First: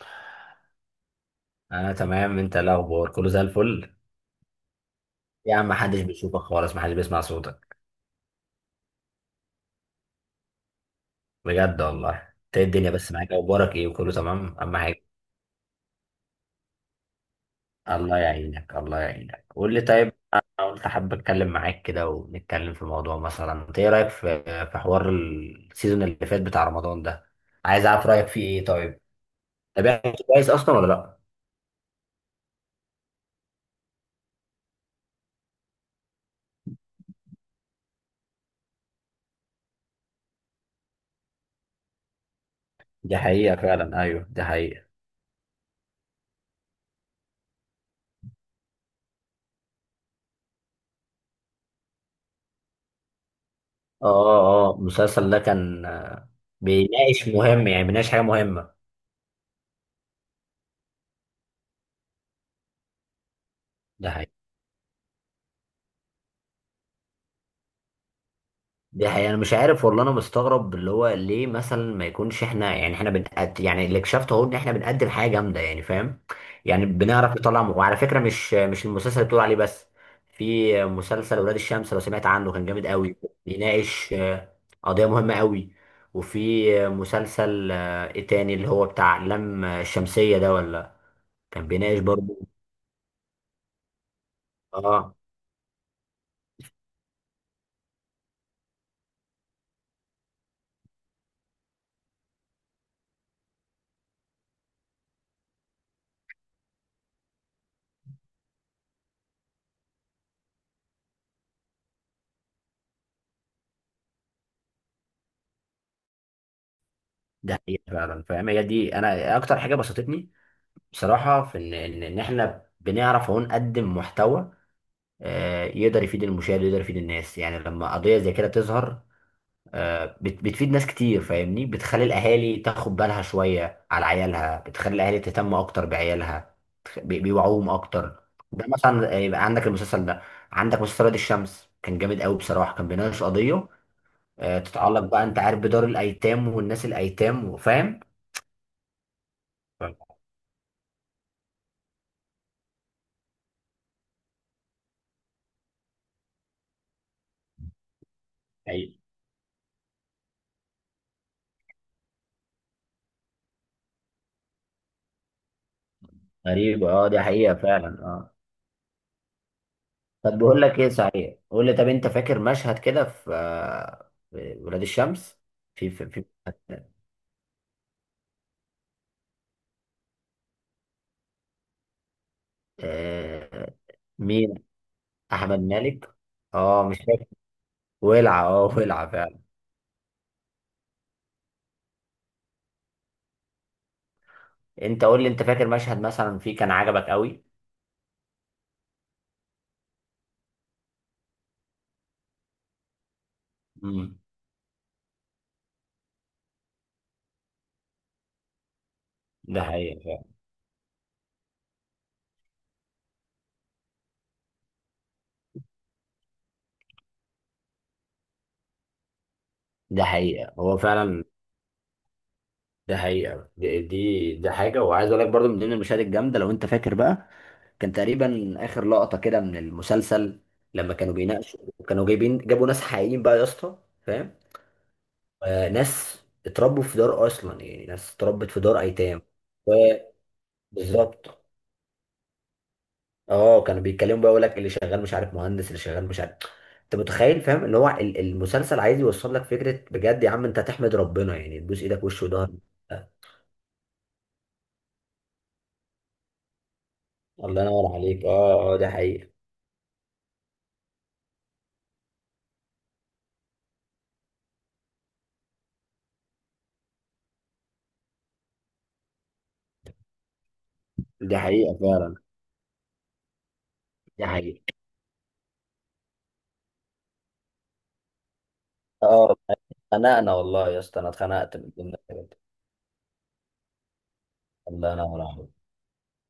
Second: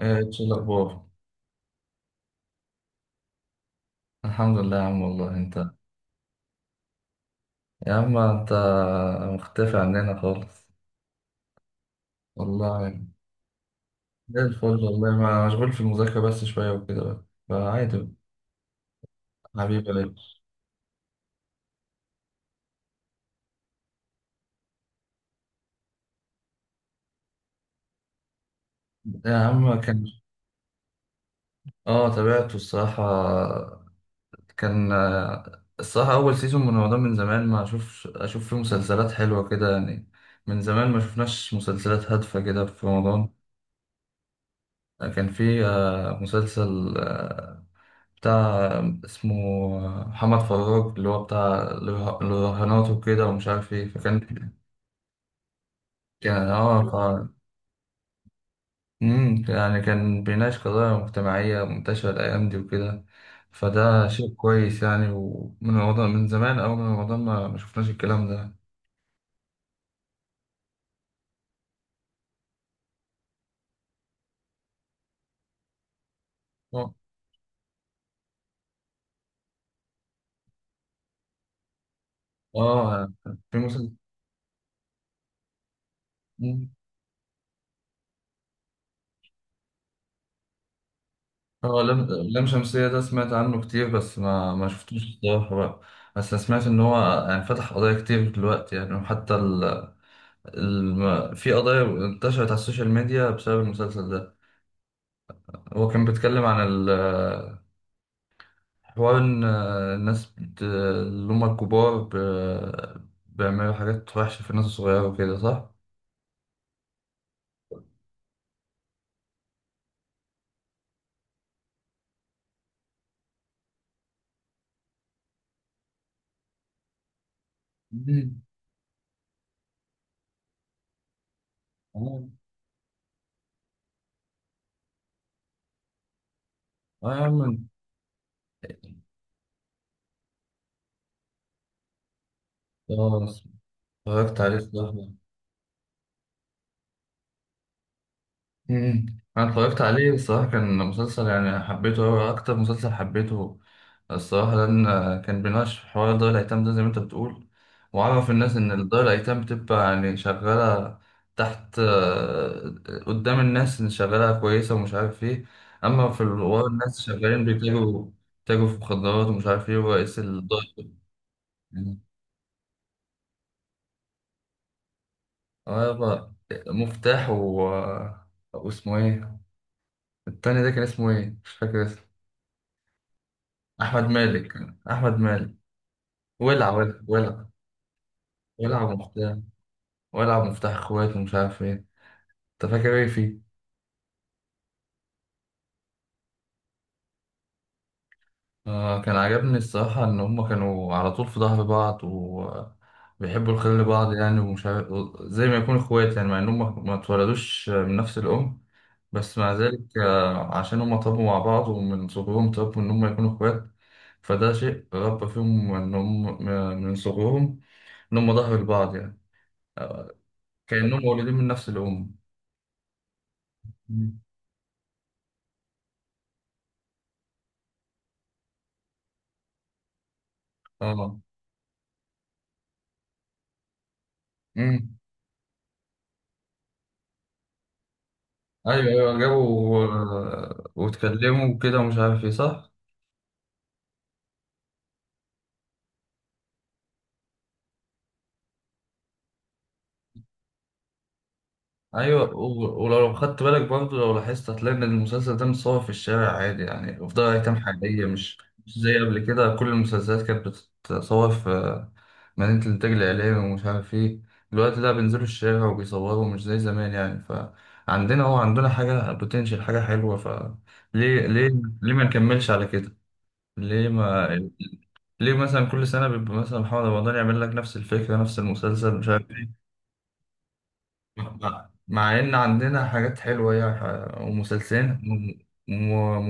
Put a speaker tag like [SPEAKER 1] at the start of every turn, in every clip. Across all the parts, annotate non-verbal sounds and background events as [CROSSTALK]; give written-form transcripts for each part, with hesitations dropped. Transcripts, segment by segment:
[SPEAKER 1] إيش الاخبار؟
[SPEAKER 2] انا تمام، انت إيه الاخبار؟ كله زي الفل.
[SPEAKER 1] الحمد لله يا عم، والله
[SPEAKER 2] يا عم
[SPEAKER 1] انت.
[SPEAKER 2] محدش بيشوفك خالص، محدش بيسمع صوتك.
[SPEAKER 1] يا عم انت مختفي عننا خالص.
[SPEAKER 2] بجد والله. انت إيه الدنيا
[SPEAKER 1] والله.
[SPEAKER 2] بس معاك؟ اخبارك ايه؟ وكله
[SPEAKER 1] زي
[SPEAKER 2] تمام
[SPEAKER 1] الفل
[SPEAKER 2] اهم حاجه.
[SPEAKER 1] والله. ما مشغول في المذاكره بس شويه وكده بقى فعادي.
[SPEAKER 2] الله يعينك، الله يعينك. قول لي
[SPEAKER 1] حبيبي
[SPEAKER 2] طيب،
[SPEAKER 1] ليش؟
[SPEAKER 2] انا قلت حابب اتكلم معاك كده ونتكلم في موضوع، مثلا انت ايه رايك في حوار السيزون اللي فات بتاع رمضان ده؟ عايز اعرف رايك فيه ايه؟ طيب،
[SPEAKER 1] يا عم كان.
[SPEAKER 2] تابعته كويس اصلا ولا لا؟
[SPEAKER 1] اه، تابعته الصراحه. كان الصراحه اول سيزون من رمضان، من زمان ما اشوفش اشوف فيه مسلسلات حلوه كده يعني. من زمان ما شفناش مسلسلات هادفه كده في
[SPEAKER 2] دي
[SPEAKER 1] رمضان.
[SPEAKER 2] حقيقه فعلا، ايوه دي حقيقه.
[SPEAKER 1] كان في مسلسل بتاع، اسمه، محمد فراج، اللي هو بتاع الرهانات وكده ومش عارف ايه.
[SPEAKER 2] اه
[SPEAKER 1] فكان
[SPEAKER 2] اه، المسلسل ده كان
[SPEAKER 1] كان اه ف
[SPEAKER 2] بيناقش مهم، يعني بيناقش حاجه مهمه.
[SPEAKER 1] يعني كان بيناقش قضايا مجتمعية منتشرة الأيام دي وكده. فده
[SPEAKER 2] ده
[SPEAKER 1] شيء كويس يعني، ومن رمضان، من زمان أوي، من رمضان ما شفناش الكلام ده.
[SPEAKER 2] دي حقيقة، أنا مش عارف والله، أنا مستغرب اللي هو ليه مثلا ما يكونش إحنا، يعني إحنا بنقد، يعني اللي اكتشفته أهو إن إحنا بنقدم حاجة جامدة يعني، فاهم؟ يعني
[SPEAKER 1] اه.
[SPEAKER 2] بنعرف نطلع وعلى فكرة، مش المسلسل اللي بتقول عليه بس. في مسلسل ولاد الشمس، لو سمعت عنه كان جامد
[SPEAKER 1] آه،
[SPEAKER 2] قوي.
[SPEAKER 1] في مسلسل.
[SPEAKER 2] بيناقش قضية مهمة قوي.
[SPEAKER 1] مم.
[SPEAKER 2] وفي مسلسل إيه تاني اللي هو بتاع لام الشمسية ده، ولا؟ كان
[SPEAKER 1] اه،
[SPEAKER 2] بيناقش
[SPEAKER 1] لم. لم
[SPEAKER 2] برضه.
[SPEAKER 1] شمسية ده سمعت عنه كتير، بس ما شفتوش
[SPEAKER 2] آه،
[SPEAKER 1] الصراحة بقى. بس أنا سمعت إن هو يعني فتح قضايا كتير دلوقتي يعني، وحتى ال... في قضايا انتشرت على السوشيال ميديا بسبب المسلسل ده. هو كان بيتكلم عن حوار ان الناس اللي هم الكبار بيعملوا حاجات وحشة في الناس الصغيرة وكده، صح؟
[SPEAKER 2] ده حقيقة فعلا، فاهم؟ هي دي، أنا أكتر حاجة بسطتني بصراحة في إن إحنا بنعرف أهو نقدم محتوى يقدر يفيد المشاهد ويقدر يفيد الناس، يعني لما قضية زي
[SPEAKER 1] مم.
[SPEAKER 2] كده تظهر بتفيد ناس كتير، فاهمني؟ بتخلي
[SPEAKER 1] آه.
[SPEAKER 2] الأهالي تاخد بالها شوية على عيالها، بتخلي الأهالي تهتم أكتر بعيالها،
[SPEAKER 1] اه، يا عم
[SPEAKER 2] بيوعوهم
[SPEAKER 1] انت-.
[SPEAKER 2] أكتر. ده مثلا يبقى عندك المسلسل ده، عندك مسلسل وادي الشمس كان جامد قوي بصراحة، كان بيناقش
[SPEAKER 1] اه،
[SPEAKER 2] قضية
[SPEAKER 1] اتفرجت عليه، صح.
[SPEAKER 2] تتعلق بقى، أنت عارف بدار الأيتام والناس الأيتام، وفاهم.
[SPEAKER 1] مم. انا اتفرجت عليه
[SPEAKER 2] فاهم.
[SPEAKER 1] الصراحه، كان مسلسل يعني حبيته أوي، اكتر مسلسل حبيته الصراحه، لان كان بيناقش في حوار دار الايتام ده زي ما انت بتقول. وعرف الناس ان دار الايتام بتبقى يعني شغاله تحت، قدام الناس ان شغاله كويسه ومش عارف ايه. اما في ورا،
[SPEAKER 2] غريب،
[SPEAKER 1] الناس
[SPEAKER 2] اه دي
[SPEAKER 1] شغالين
[SPEAKER 2] حقيقة فعلا،
[SPEAKER 1] بيتاجروا،
[SPEAKER 2] اه.
[SPEAKER 1] في مخدرات ومش عارف ايه، ورئيس
[SPEAKER 2] طب
[SPEAKER 1] الدار
[SPEAKER 2] بقول لك ايه صحيح، قول لي طب،
[SPEAKER 1] يعني.
[SPEAKER 2] انت فاكر مشهد كده في في ولاد الشمس؟
[SPEAKER 1] آه
[SPEAKER 2] في
[SPEAKER 1] يابا، مفتاح و...، واسمه ايه التاني ده؟ كان اسمه ايه؟ مش فاكر اسمه.
[SPEAKER 2] آه
[SPEAKER 1] احمد مالك.
[SPEAKER 2] مين؟
[SPEAKER 1] احمد مالك
[SPEAKER 2] احمد مالك.
[SPEAKER 1] ولع،
[SPEAKER 2] اه مش
[SPEAKER 1] ولع،
[SPEAKER 2] فاكر.
[SPEAKER 1] ولع.
[SPEAKER 2] ولع اه [LAUGHS]
[SPEAKER 1] ولع
[SPEAKER 2] ولع
[SPEAKER 1] مفتاح.
[SPEAKER 2] فعلا.
[SPEAKER 1] ولع مفتاح اخوات ومش عارف ايه. انت فاكر ايه فيه؟
[SPEAKER 2] انت قول لي، انت فاكر مشهد مثلا فيه كان عجبك قوي؟
[SPEAKER 1] آه، كان عجبني الصراحه ان هما كانوا على طول في ظهر بعض وبيحبوا الخير لبعض
[SPEAKER 2] امم
[SPEAKER 1] يعني، ومش عارف، زي ما يكونوا اخوات يعني. مع ان هما ما اتولدوش من نفس الام، بس مع
[SPEAKER 2] ده
[SPEAKER 1] ذلك
[SPEAKER 2] حقيقة فعلا.
[SPEAKER 1] آه عشان هما طابوا مع بعض، ومن صغرهم طابوا ان هما يكونوا اخوات. فده شيء ربى فيهم ان هم من صغرهم ان هم ظهر لبعض يعني،
[SPEAKER 2] ده
[SPEAKER 1] آه،
[SPEAKER 2] حقيقة هو
[SPEAKER 1] كأنهم
[SPEAKER 2] فعلا.
[SPEAKER 1] مولودين من نفس الأم.
[SPEAKER 2] ده حقيقة، دي
[SPEAKER 1] مم.
[SPEAKER 2] دي, دي حاجة، وعايز اقول لك برضو من ضمن المشاهد الجامدة لو انت فاكر بقى، كان تقريبا اخر لقطة كده من المسلسل لما كانوا
[SPEAKER 1] اه.
[SPEAKER 2] بيناقشوا. كانوا جايبين جابوا ناس حقيقيين بقى يا اسطى، فاهم؟
[SPEAKER 1] امم.
[SPEAKER 2] ناس اتربوا في دار اصلا، يعني ناس اتربت في دار
[SPEAKER 1] ايوه، ايوه،
[SPEAKER 2] ايتام.
[SPEAKER 1] جابوا
[SPEAKER 2] و- بالظبط.
[SPEAKER 1] واتكلموا وكده ومش عارف ايه، صح.
[SPEAKER 2] اه كانوا بيتكلموا بقى، يقول لك اللي شغال مش عارف مهندس، اللي شغال مش عارف. انت متخيل، فاهم؟ اللي هو المسلسل عايز يوصل لك فكره بجد، يا عم انت تحمد ربنا يعني تبوس ايدك
[SPEAKER 1] ايوه،
[SPEAKER 2] وش وظهر. آه،
[SPEAKER 1] ولو خدت بالك برضه، لو لاحظت هتلاقي ان المسلسل ده متصور في الشارع عادي يعني، في دار ايتام
[SPEAKER 2] الله ينور
[SPEAKER 1] حقيقيه.
[SPEAKER 2] عليك،
[SPEAKER 1] مش
[SPEAKER 2] اه اه
[SPEAKER 1] مش
[SPEAKER 2] دي
[SPEAKER 1] زي قبل
[SPEAKER 2] حقيقه.
[SPEAKER 1] كده، كل المسلسلات كانت بتتصور في مدينه الانتاج الاعلامي ومش عارف ايه. دلوقتي لا، بينزلوا الشارع وبيصوروا، مش زي زمان يعني. فعندنا هو عندنا حاجه بوتنشال، حاجه حلوه. فليه،
[SPEAKER 2] دي
[SPEAKER 1] ليه
[SPEAKER 2] حقيقه
[SPEAKER 1] ليه ما
[SPEAKER 2] فعلا.
[SPEAKER 1] نكملش على كده؟ ليه
[SPEAKER 2] دي
[SPEAKER 1] ما
[SPEAKER 2] حقيقه
[SPEAKER 1] ليه مثلا كل سنة بيبقى مثلا محمد رمضان يعمل لك نفس الفكرة، نفس المسلسل مش عارف
[SPEAKER 2] اه.
[SPEAKER 1] ايه،
[SPEAKER 2] اتخنقنا والله يا اسطى، انا اتخنقت من
[SPEAKER 1] مع
[SPEAKER 2] الجمله
[SPEAKER 1] مع إن
[SPEAKER 2] دي.
[SPEAKER 1] عندنا حاجات حلوة يعني،
[SPEAKER 2] الله
[SPEAKER 1] ومسلسلين،
[SPEAKER 2] ينور عليك.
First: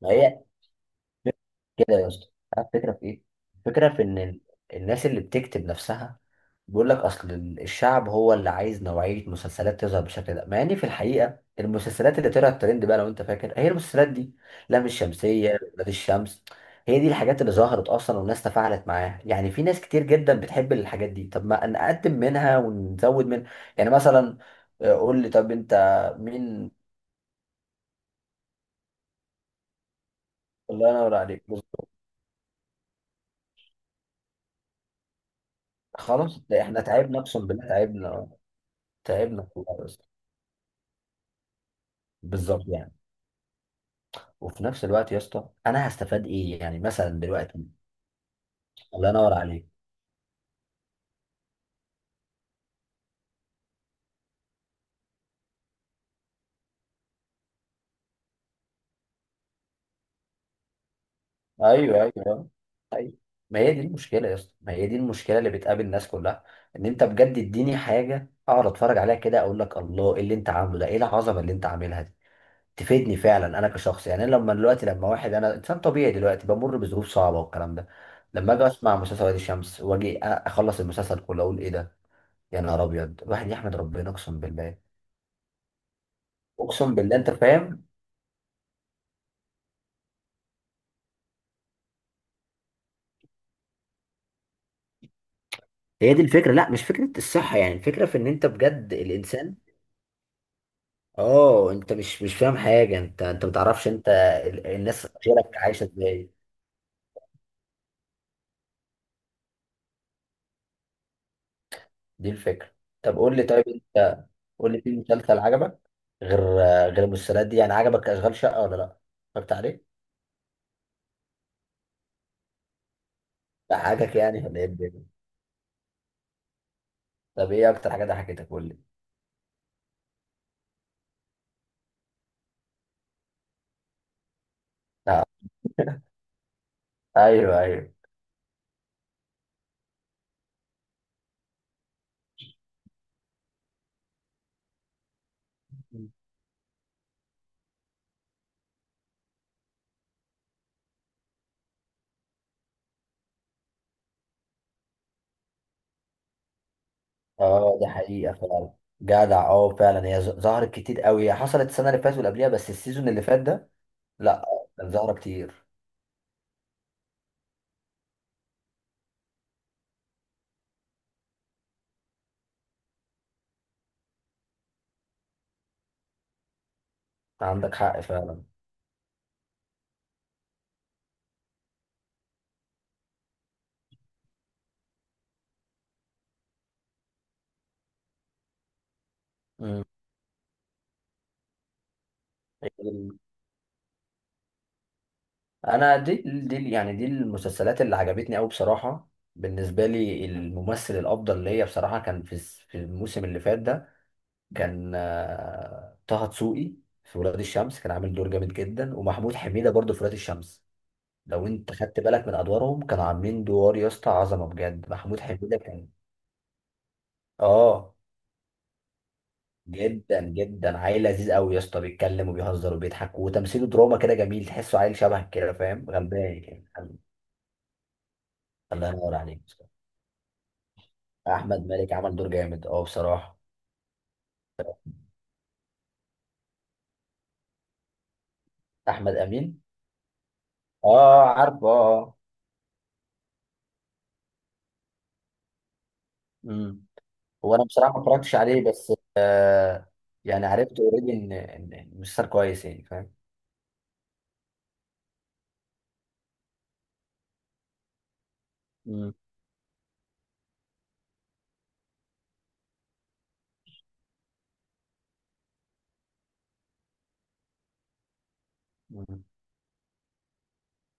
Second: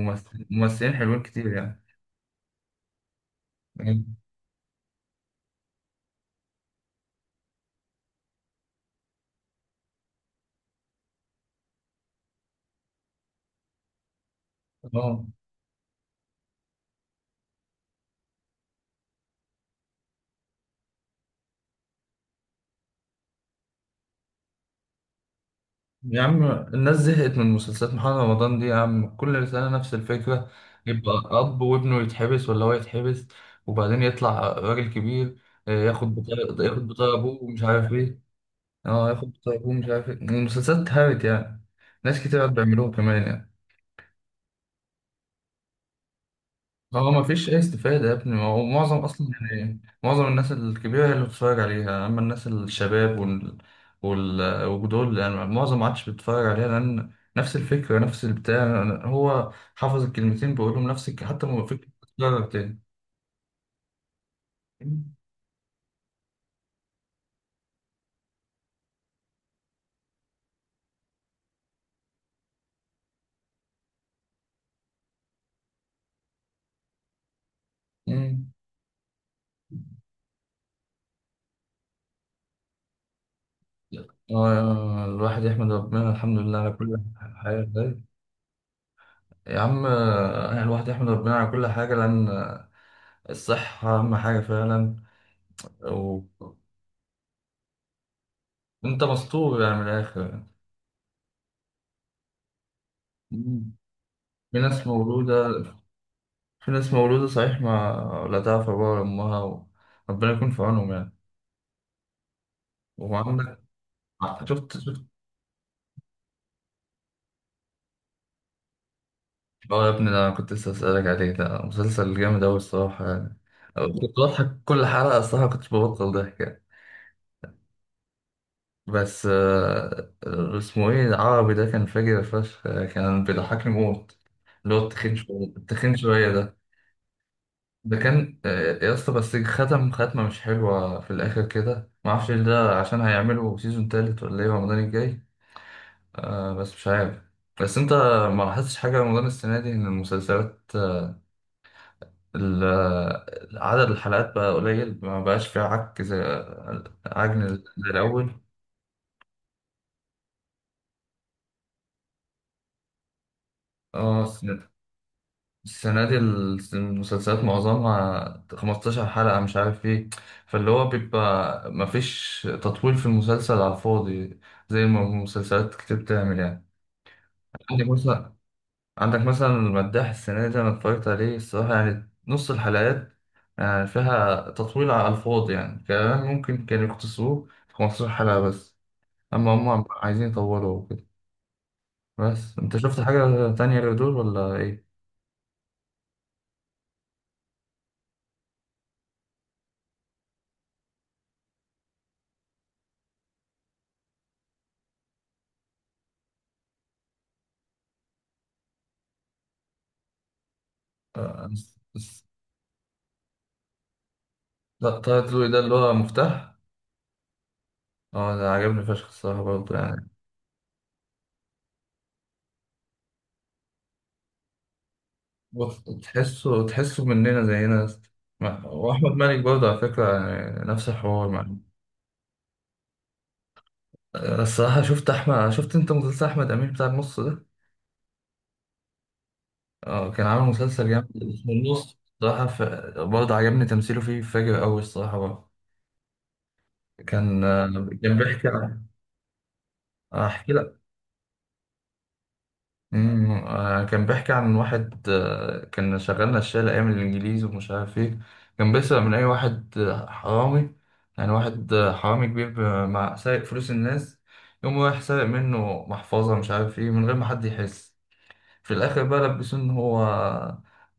[SPEAKER 2] ما هي
[SPEAKER 1] ممثلين حلوين كتير يعني.
[SPEAKER 2] كده يا اسطى، عارف الفكره في ايه؟ الفكره في ان الناس اللي بتكتب نفسها بيقول لك اصل الشعب هو اللي عايز نوعيه مسلسلات تظهر بالشكل ده، مع ان في الحقيقه المسلسلات اللي طلعت ترند بقى لو انت فاكر هي المسلسلات دي، لام
[SPEAKER 1] اه
[SPEAKER 2] الشمسيه، ولاد الشمس. هي دي الحاجات اللي ظهرت اصلا والناس تفاعلت معاها، يعني في ناس كتير جدا بتحب الحاجات دي، طب ما نقدم منها ونزود منها. يعني مثلا قول لي طب، انت
[SPEAKER 1] يا عم،
[SPEAKER 2] مين؟
[SPEAKER 1] الناس زهقت من مسلسلات محمد رمضان دي يا عم. كل سنة نفس الفكرة،
[SPEAKER 2] الله
[SPEAKER 1] يبقى
[SPEAKER 2] ينور عليك.
[SPEAKER 1] أب وابنه يتحبس ولا هو يتحبس، وبعدين يطلع راجل كبير،
[SPEAKER 2] خلاص ده احنا
[SPEAKER 1] ياخد بطاقة
[SPEAKER 2] تعبنا
[SPEAKER 1] أبوه
[SPEAKER 2] اقسم
[SPEAKER 1] ومش
[SPEAKER 2] بالله،
[SPEAKER 1] عارف إيه.
[SPEAKER 2] تعبنا.
[SPEAKER 1] اه، ياخد
[SPEAKER 2] تعبنا
[SPEAKER 1] طيبون
[SPEAKER 2] والله يا
[SPEAKER 1] مش
[SPEAKER 2] اسطى.
[SPEAKER 1] عارف ايه. المسلسلات اتهرت يعني. ناس كتير قاعد
[SPEAKER 2] بالظبط
[SPEAKER 1] بيعملوها
[SPEAKER 2] يعني،
[SPEAKER 1] كمان يعني.
[SPEAKER 2] وفي نفس الوقت يا اسطى، انا هستفاد ايه يعني مثلا
[SPEAKER 1] اه، ما فيش اي
[SPEAKER 2] دلوقتي؟
[SPEAKER 1] استفادة يا ابني. ما هو معظم
[SPEAKER 2] الله
[SPEAKER 1] اصلا
[SPEAKER 2] ينور عليك.
[SPEAKER 1] يعني، معظم الناس الكبيرة هي اللي بتتفرج عليها. اما الناس الشباب وال وال ودول يعني، معظم ما عادش بيتفرج عليها، لان نفس الفكرة، نفس البتاع، هو حافظ الكلمتين بيقولهم، نفس حتى ما فكرة
[SPEAKER 2] ايوه،
[SPEAKER 1] بتتكرر
[SPEAKER 2] ايوه،
[SPEAKER 1] تاني.
[SPEAKER 2] ايوه. ما هي دي المشكله يا اسطى، ما هي دي المشكله اللي بتقابل الناس كلها، ان انت بجد اديني حاجه اقعد اتفرج عليها كده اقول لك الله، ايه اللي انت عامله ده، ايه العظمه اللي انت عاملها دي؟ تفيدني فعلا انا كشخص يعني. أنا لما دلوقتي، لما واحد، انا انسان طبيعي دلوقتي بمر بظروف صعبه والكلام ده،
[SPEAKER 1] مم.
[SPEAKER 2] لما اجي اسمع مسلسل وادي الشمس واجي اخلص المسلسل كله اقول ايه ده. يا نهار ابيض، الواحد يحمد ربنا اقسم بالله.
[SPEAKER 1] اه، الواحد يحمد ربنا، الحمد لله على
[SPEAKER 2] اقسم
[SPEAKER 1] كل
[SPEAKER 2] بالله، انت
[SPEAKER 1] حاجة.
[SPEAKER 2] فاهم.
[SPEAKER 1] ازاي؟ يا عم الواحد يحمد ربنا على كل حاجة، لأن الصحة أهم حاجة فعلا.
[SPEAKER 2] هي دي
[SPEAKER 1] وأنت
[SPEAKER 2] الفكره، لا مش فكره الصحه يعني، الفكره في ان انت بجد الانسان.
[SPEAKER 1] مستور يعني، من الآخر يعني.
[SPEAKER 2] اه انت مش فاهم حاجه، انت ما
[SPEAKER 1] مم.
[SPEAKER 2] تعرفش انت
[SPEAKER 1] في ناس
[SPEAKER 2] الناس غيرك
[SPEAKER 1] مولودة،
[SPEAKER 2] عايشه ازاي.
[SPEAKER 1] صحيح ما لا تعرف أبوها ولا أمها، وربنا يكون في عونهم يعني.
[SPEAKER 2] دي الفكره. طب قول لي
[SPEAKER 1] وعندك.
[SPEAKER 2] طيب انت، قول لي في
[SPEAKER 1] شفت؟
[SPEAKER 2] مسلسل عجبك غير غير المسلسلات دي، يعني عجبك اشغال شقه ولا لا؟ اتفرجت
[SPEAKER 1] اه يا
[SPEAKER 2] عليه؟
[SPEAKER 1] ابني، ده أنا كنت لسه أسألك عليه. ده مسلسل جامد أوي الصراحة يعني. كنت
[SPEAKER 2] ضحكك يعني
[SPEAKER 1] بضحك
[SPEAKER 2] ولا ايه
[SPEAKER 1] كل
[SPEAKER 2] الدنيا؟
[SPEAKER 1] حلقة الصراحة، كنت ببطل ضحك يعني.
[SPEAKER 2] طب ايه اكتر حاجه ضحكتك؟ قول لي.
[SPEAKER 1] بس اسمه إيه العربي ده، كان فاجر فشخ، كان بيضحكني موت. اللي هو التخين
[SPEAKER 2] لا.
[SPEAKER 1] شوية، التخين شوية.
[SPEAKER 2] ايوه ايوه،
[SPEAKER 1] ده كان يا اسطى بس ختم ختمة مش حلوة في الآخر كده، معرفش إيه ده، عشان هيعملوا سيزون تالت ولا إيه رمضان الجاي. آه بس مش عارف. بس أنت ما لاحظتش حاجة رمضان السنة دي إن المسلسلات ال- آه، عدد الحلقات بقى قليل، ما بقاش فيها عك زي، عجن
[SPEAKER 2] اه دي
[SPEAKER 1] زي الأول.
[SPEAKER 2] حقيقه فعلا. جدع، اه فعلا، هي ظهرت كتير قوي، هي حصلت السنه اللي فاتت واللي قبليها، بس السيزون اللي فات ده
[SPEAKER 1] اه.
[SPEAKER 2] لا، كان ظاهرة كتير.
[SPEAKER 1] السنة دي المسلسلات معظمها 15 حلقة مش عارف ايه. فاللي هو بيبقى مفيش تطويل في المسلسل على الفاضي زي ما مسلسلات كتير بتعمل يعني.
[SPEAKER 2] عندك
[SPEAKER 1] عندك
[SPEAKER 2] حق
[SPEAKER 1] مثلا،
[SPEAKER 2] فعلا.
[SPEAKER 1] عندك مثلا المداح السنة دي، أنا اتفرجت عليه الصراحة، يعني نص الحلقات يعني فيها تطويل على الفاضي يعني. كمان ممكن كانوا يختصروه في 15 حلقة بس، أما
[SPEAKER 2] مم.
[SPEAKER 1] هم عايزين يطولوا وكده. بس أنت شفت حاجة تانية غير دول ولا ايه؟
[SPEAKER 2] انا، دي يعني دي المسلسلات اللي عجبتني قوي بصراحة. بالنسبة لي الممثل الافضل ليا بصراحة كان في في الموسم اللي فات ده، كان طه دسوقي في ولاد الشمس، كان عامل دور جامد جدا، ومحمود حميدة برضه في ولاد الشمس. لو
[SPEAKER 1] آه،
[SPEAKER 2] انت خدت بالك من ادوارهم، كانوا عاملين دور يا اسطى عظمة
[SPEAKER 1] لا،
[SPEAKER 2] بجد.
[SPEAKER 1] طه
[SPEAKER 2] محمود
[SPEAKER 1] دلوقتي
[SPEAKER 2] حميدة
[SPEAKER 1] ده اللي
[SPEAKER 2] كان
[SPEAKER 1] هو مفتاح.
[SPEAKER 2] اه
[SPEAKER 1] اه، ده عجبني فشخ الصراحة برضه يعني.
[SPEAKER 2] جدا جدا، عيل لذيذ قوي يا اسطى، بيتكلم وبيهزر وبيضحك وتمثيله دراما كده جميل، تحسه عيل شبهك كده،
[SPEAKER 1] بص،
[SPEAKER 2] فاهم؟ غمباي كده.
[SPEAKER 1] تحسه مننا زينا يا اسطى. ما-.
[SPEAKER 2] الله
[SPEAKER 1] وأحمد
[SPEAKER 2] ينور
[SPEAKER 1] مالك
[SPEAKER 2] عليك يا اسطى.
[SPEAKER 1] برضه على فكرة يعني نفس الحوار معاه.
[SPEAKER 2] احمد مالك عمل دور جامد، اه بصراحه.
[SPEAKER 1] أنا الصراحة شفت أنت مسلسل أحمد أمين بتاع النص ده؟
[SPEAKER 2] احمد امين،
[SPEAKER 1] اه، كان عامل مسلسل جامد
[SPEAKER 2] اه
[SPEAKER 1] اسمه
[SPEAKER 2] عارفه،
[SPEAKER 1] النص
[SPEAKER 2] اه.
[SPEAKER 1] الصراحة ف... برضه عجبني تمثيله فيه، فاجر أوي الصراحة برضه.
[SPEAKER 2] امم
[SPEAKER 1] كان
[SPEAKER 2] هو انا
[SPEAKER 1] آه،
[SPEAKER 2] بصراحه ما
[SPEAKER 1] كان
[SPEAKER 2] اتفرجتش
[SPEAKER 1] بيحكي
[SPEAKER 2] عليه
[SPEAKER 1] عن.
[SPEAKER 2] بس يعني
[SPEAKER 1] أحكي لك.
[SPEAKER 2] عرفت اوريدي ان ان إن مسلسل كويس يعني، فاهم؟
[SPEAKER 1] كان بيحكي عن واحد كان شغال نشال أيام الإنجليز ومش عارف إيه. كان بيسرق من
[SPEAKER 2] امم.
[SPEAKER 1] أي واحد حرامي يعني. واحد حرامي كبير، مع سارق فلوس الناس. يقوم رايح سارق منه محفظة مش عارف إيه من غير ما حد يحس. في الآخر بقى
[SPEAKER 2] أمم.
[SPEAKER 1] لبسوه إن هو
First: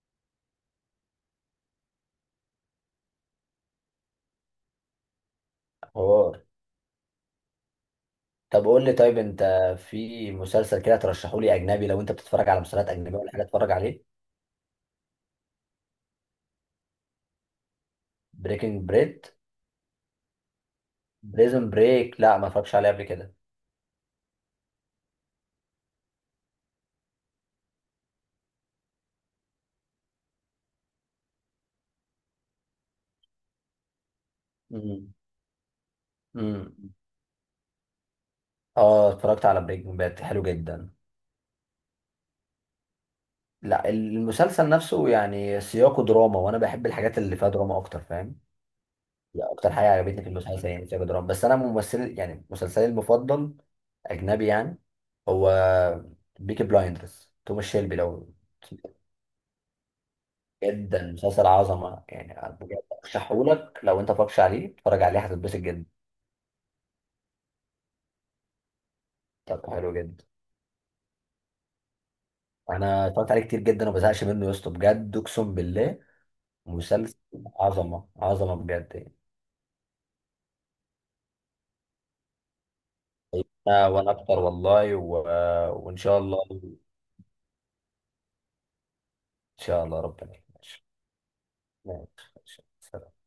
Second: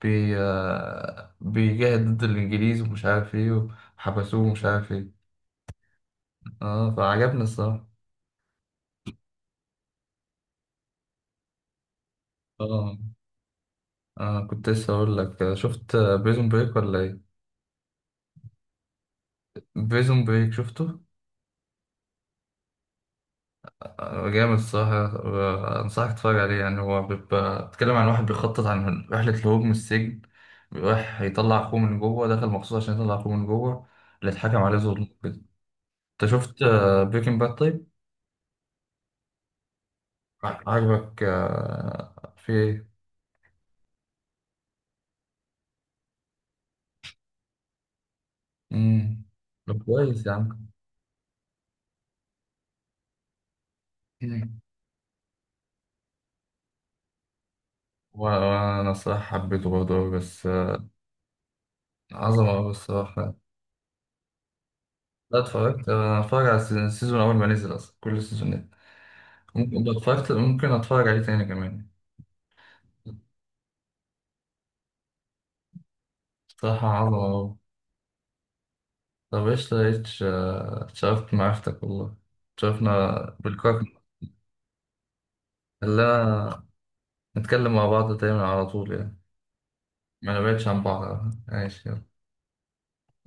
[SPEAKER 1] بي آه، بيجاهد ضد الإنجليز ومش عارف إيه، وحبسوه ومش عارف إيه.
[SPEAKER 2] حوار.
[SPEAKER 1] آه، فعجبني الصراحة.
[SPEAKER 2] طب قول لي طيب انت، في مسلسل كده ترشحه لي اجنبي لو انت بتتفرج على مسلسلات
[SPEAKER 1] آه
[SPEAKER 2] اجنبيه ولا حاجه اتفرج عليه؟
[SPEAKER 1] كنت لسه أقول لك. شفت بريزون بريك ولا إيه؟
[SPEAKER 2] بريكنج بريد.
[SPEAKER 1] بريزون بريك شفته؟
[SPEAKER 2] بريزون بريك، لا ما اتفرجش عليه قبل كده.
[SPEAKER 1] جامد الصراحة. أنصحك تتفرج عليه يعني. هو بيبقى بيتكلم عن واحد بيخطط عن رحلة الهروب من السجن. رايح يطلع أخوه من جوه، دخل مخصوص عشان يطلع أخوه من جوه، اللي اتحكم عليه ظلم
[SPEAKER 2] امم،
[SPEAKER 1] كده. أنت شفت
[SPEAKER 2] امم.
[SPEAKER 1] بريكنج باد طيب؟
[SPEAKER 2] اه اتفرجت على بريكنج باد، حلو جدا.
[SPEAKER 1] عجبك في إيه؟
[SPEAKER 2] لا المسلسل نفسه يعني سياقه دراما، وانا بحب الحاجات اللي فيها دراما اكتر، فاهم؟
[SPEAKER 1] مم.
[SPEAKER 2] يعني اكتر
[SPEAKER 1] طب
[SPEAKER 2] حاجه عجبتني
[SPEAKER 1] كويس
[SPEAKER 2] في
[SPEAKER 1] يا
[SPEAKER 2] المسلسل
[SPEAKER 1] عم.
[SPEAKER 2] يعني سياق دراما، بس انا ممثل يعني مسلسلي المفضل اجنبي
[SPEAKER 1] مم.
[SPEAKER 2] يعني، هو بيكي بلايندرز، توماس شيلبي. لو
[SPEAKER 1] وأنا الصراحة حبيته برضه أوي، بس.
[SPEAKER 2] جدا مسلسل عظمه
[SPEAKER 1] عظمة
[SPEAKER 2] يعني
[SPEAKER 1] أوي
[SPEAKER 2] بجد،
[SPEAKER 1] الصراحة.
[SPEAKER 2] ارشحهولك لو انت متفرجش عليه، اتفرج عليه
[SPEAKER 1] لا،
[SPEAKER 2] هتتبسط جدا.
[SPEAKER 1] اتفرجت، أنا أتفرج على السيزون أول ما نزل أصلا، كل سيزونات
[SPEAKER 2] طب
[SPEAKER 1] ممكن ده
[SPEAKER 2] حلو جدا.
[SPEAKER 1] اتفرجت، ممكن أتفرج عليه تاني كمان.
[SPEAKER 2] انا اتفرجت عليه كتير جدا وما بزهقش منه يا اسطى بجد اقسم بالله.
[SPEAKER 1] بصراحة
[SPEAKER 2] مسلسل
[SPEAKER 1] عظمة أوي.
[SPEAKER 2] عظمه عظمه بجد يعني.
[SPEAKER 1] طب إيش لقيتش، اتشرفت بمعرفتك والله. اتشرفنا
[SPEAKER 2] انا
[SPEAKER 1] بالكوكب.
[SPEAKER 2] وانا اكتر والله. و وان شاء الله،
[SPEAKER 1] خلينا
[SPEAKER 2] ان
[SPEAKER 1] نتكلم مع بعض دايما على طول يعني،
[SPEAKER 2] شاء الله ربنا
[SPEAKER 1] ما
[SPEAKER 2] يكرمك.
[SPEAKER 1] نبعدش عن
[SPEAKER 2] ماشي،
[SPEAKER 1] بعض. ماشي، يلا.
[SPEAKER 2] ماشي، سلام.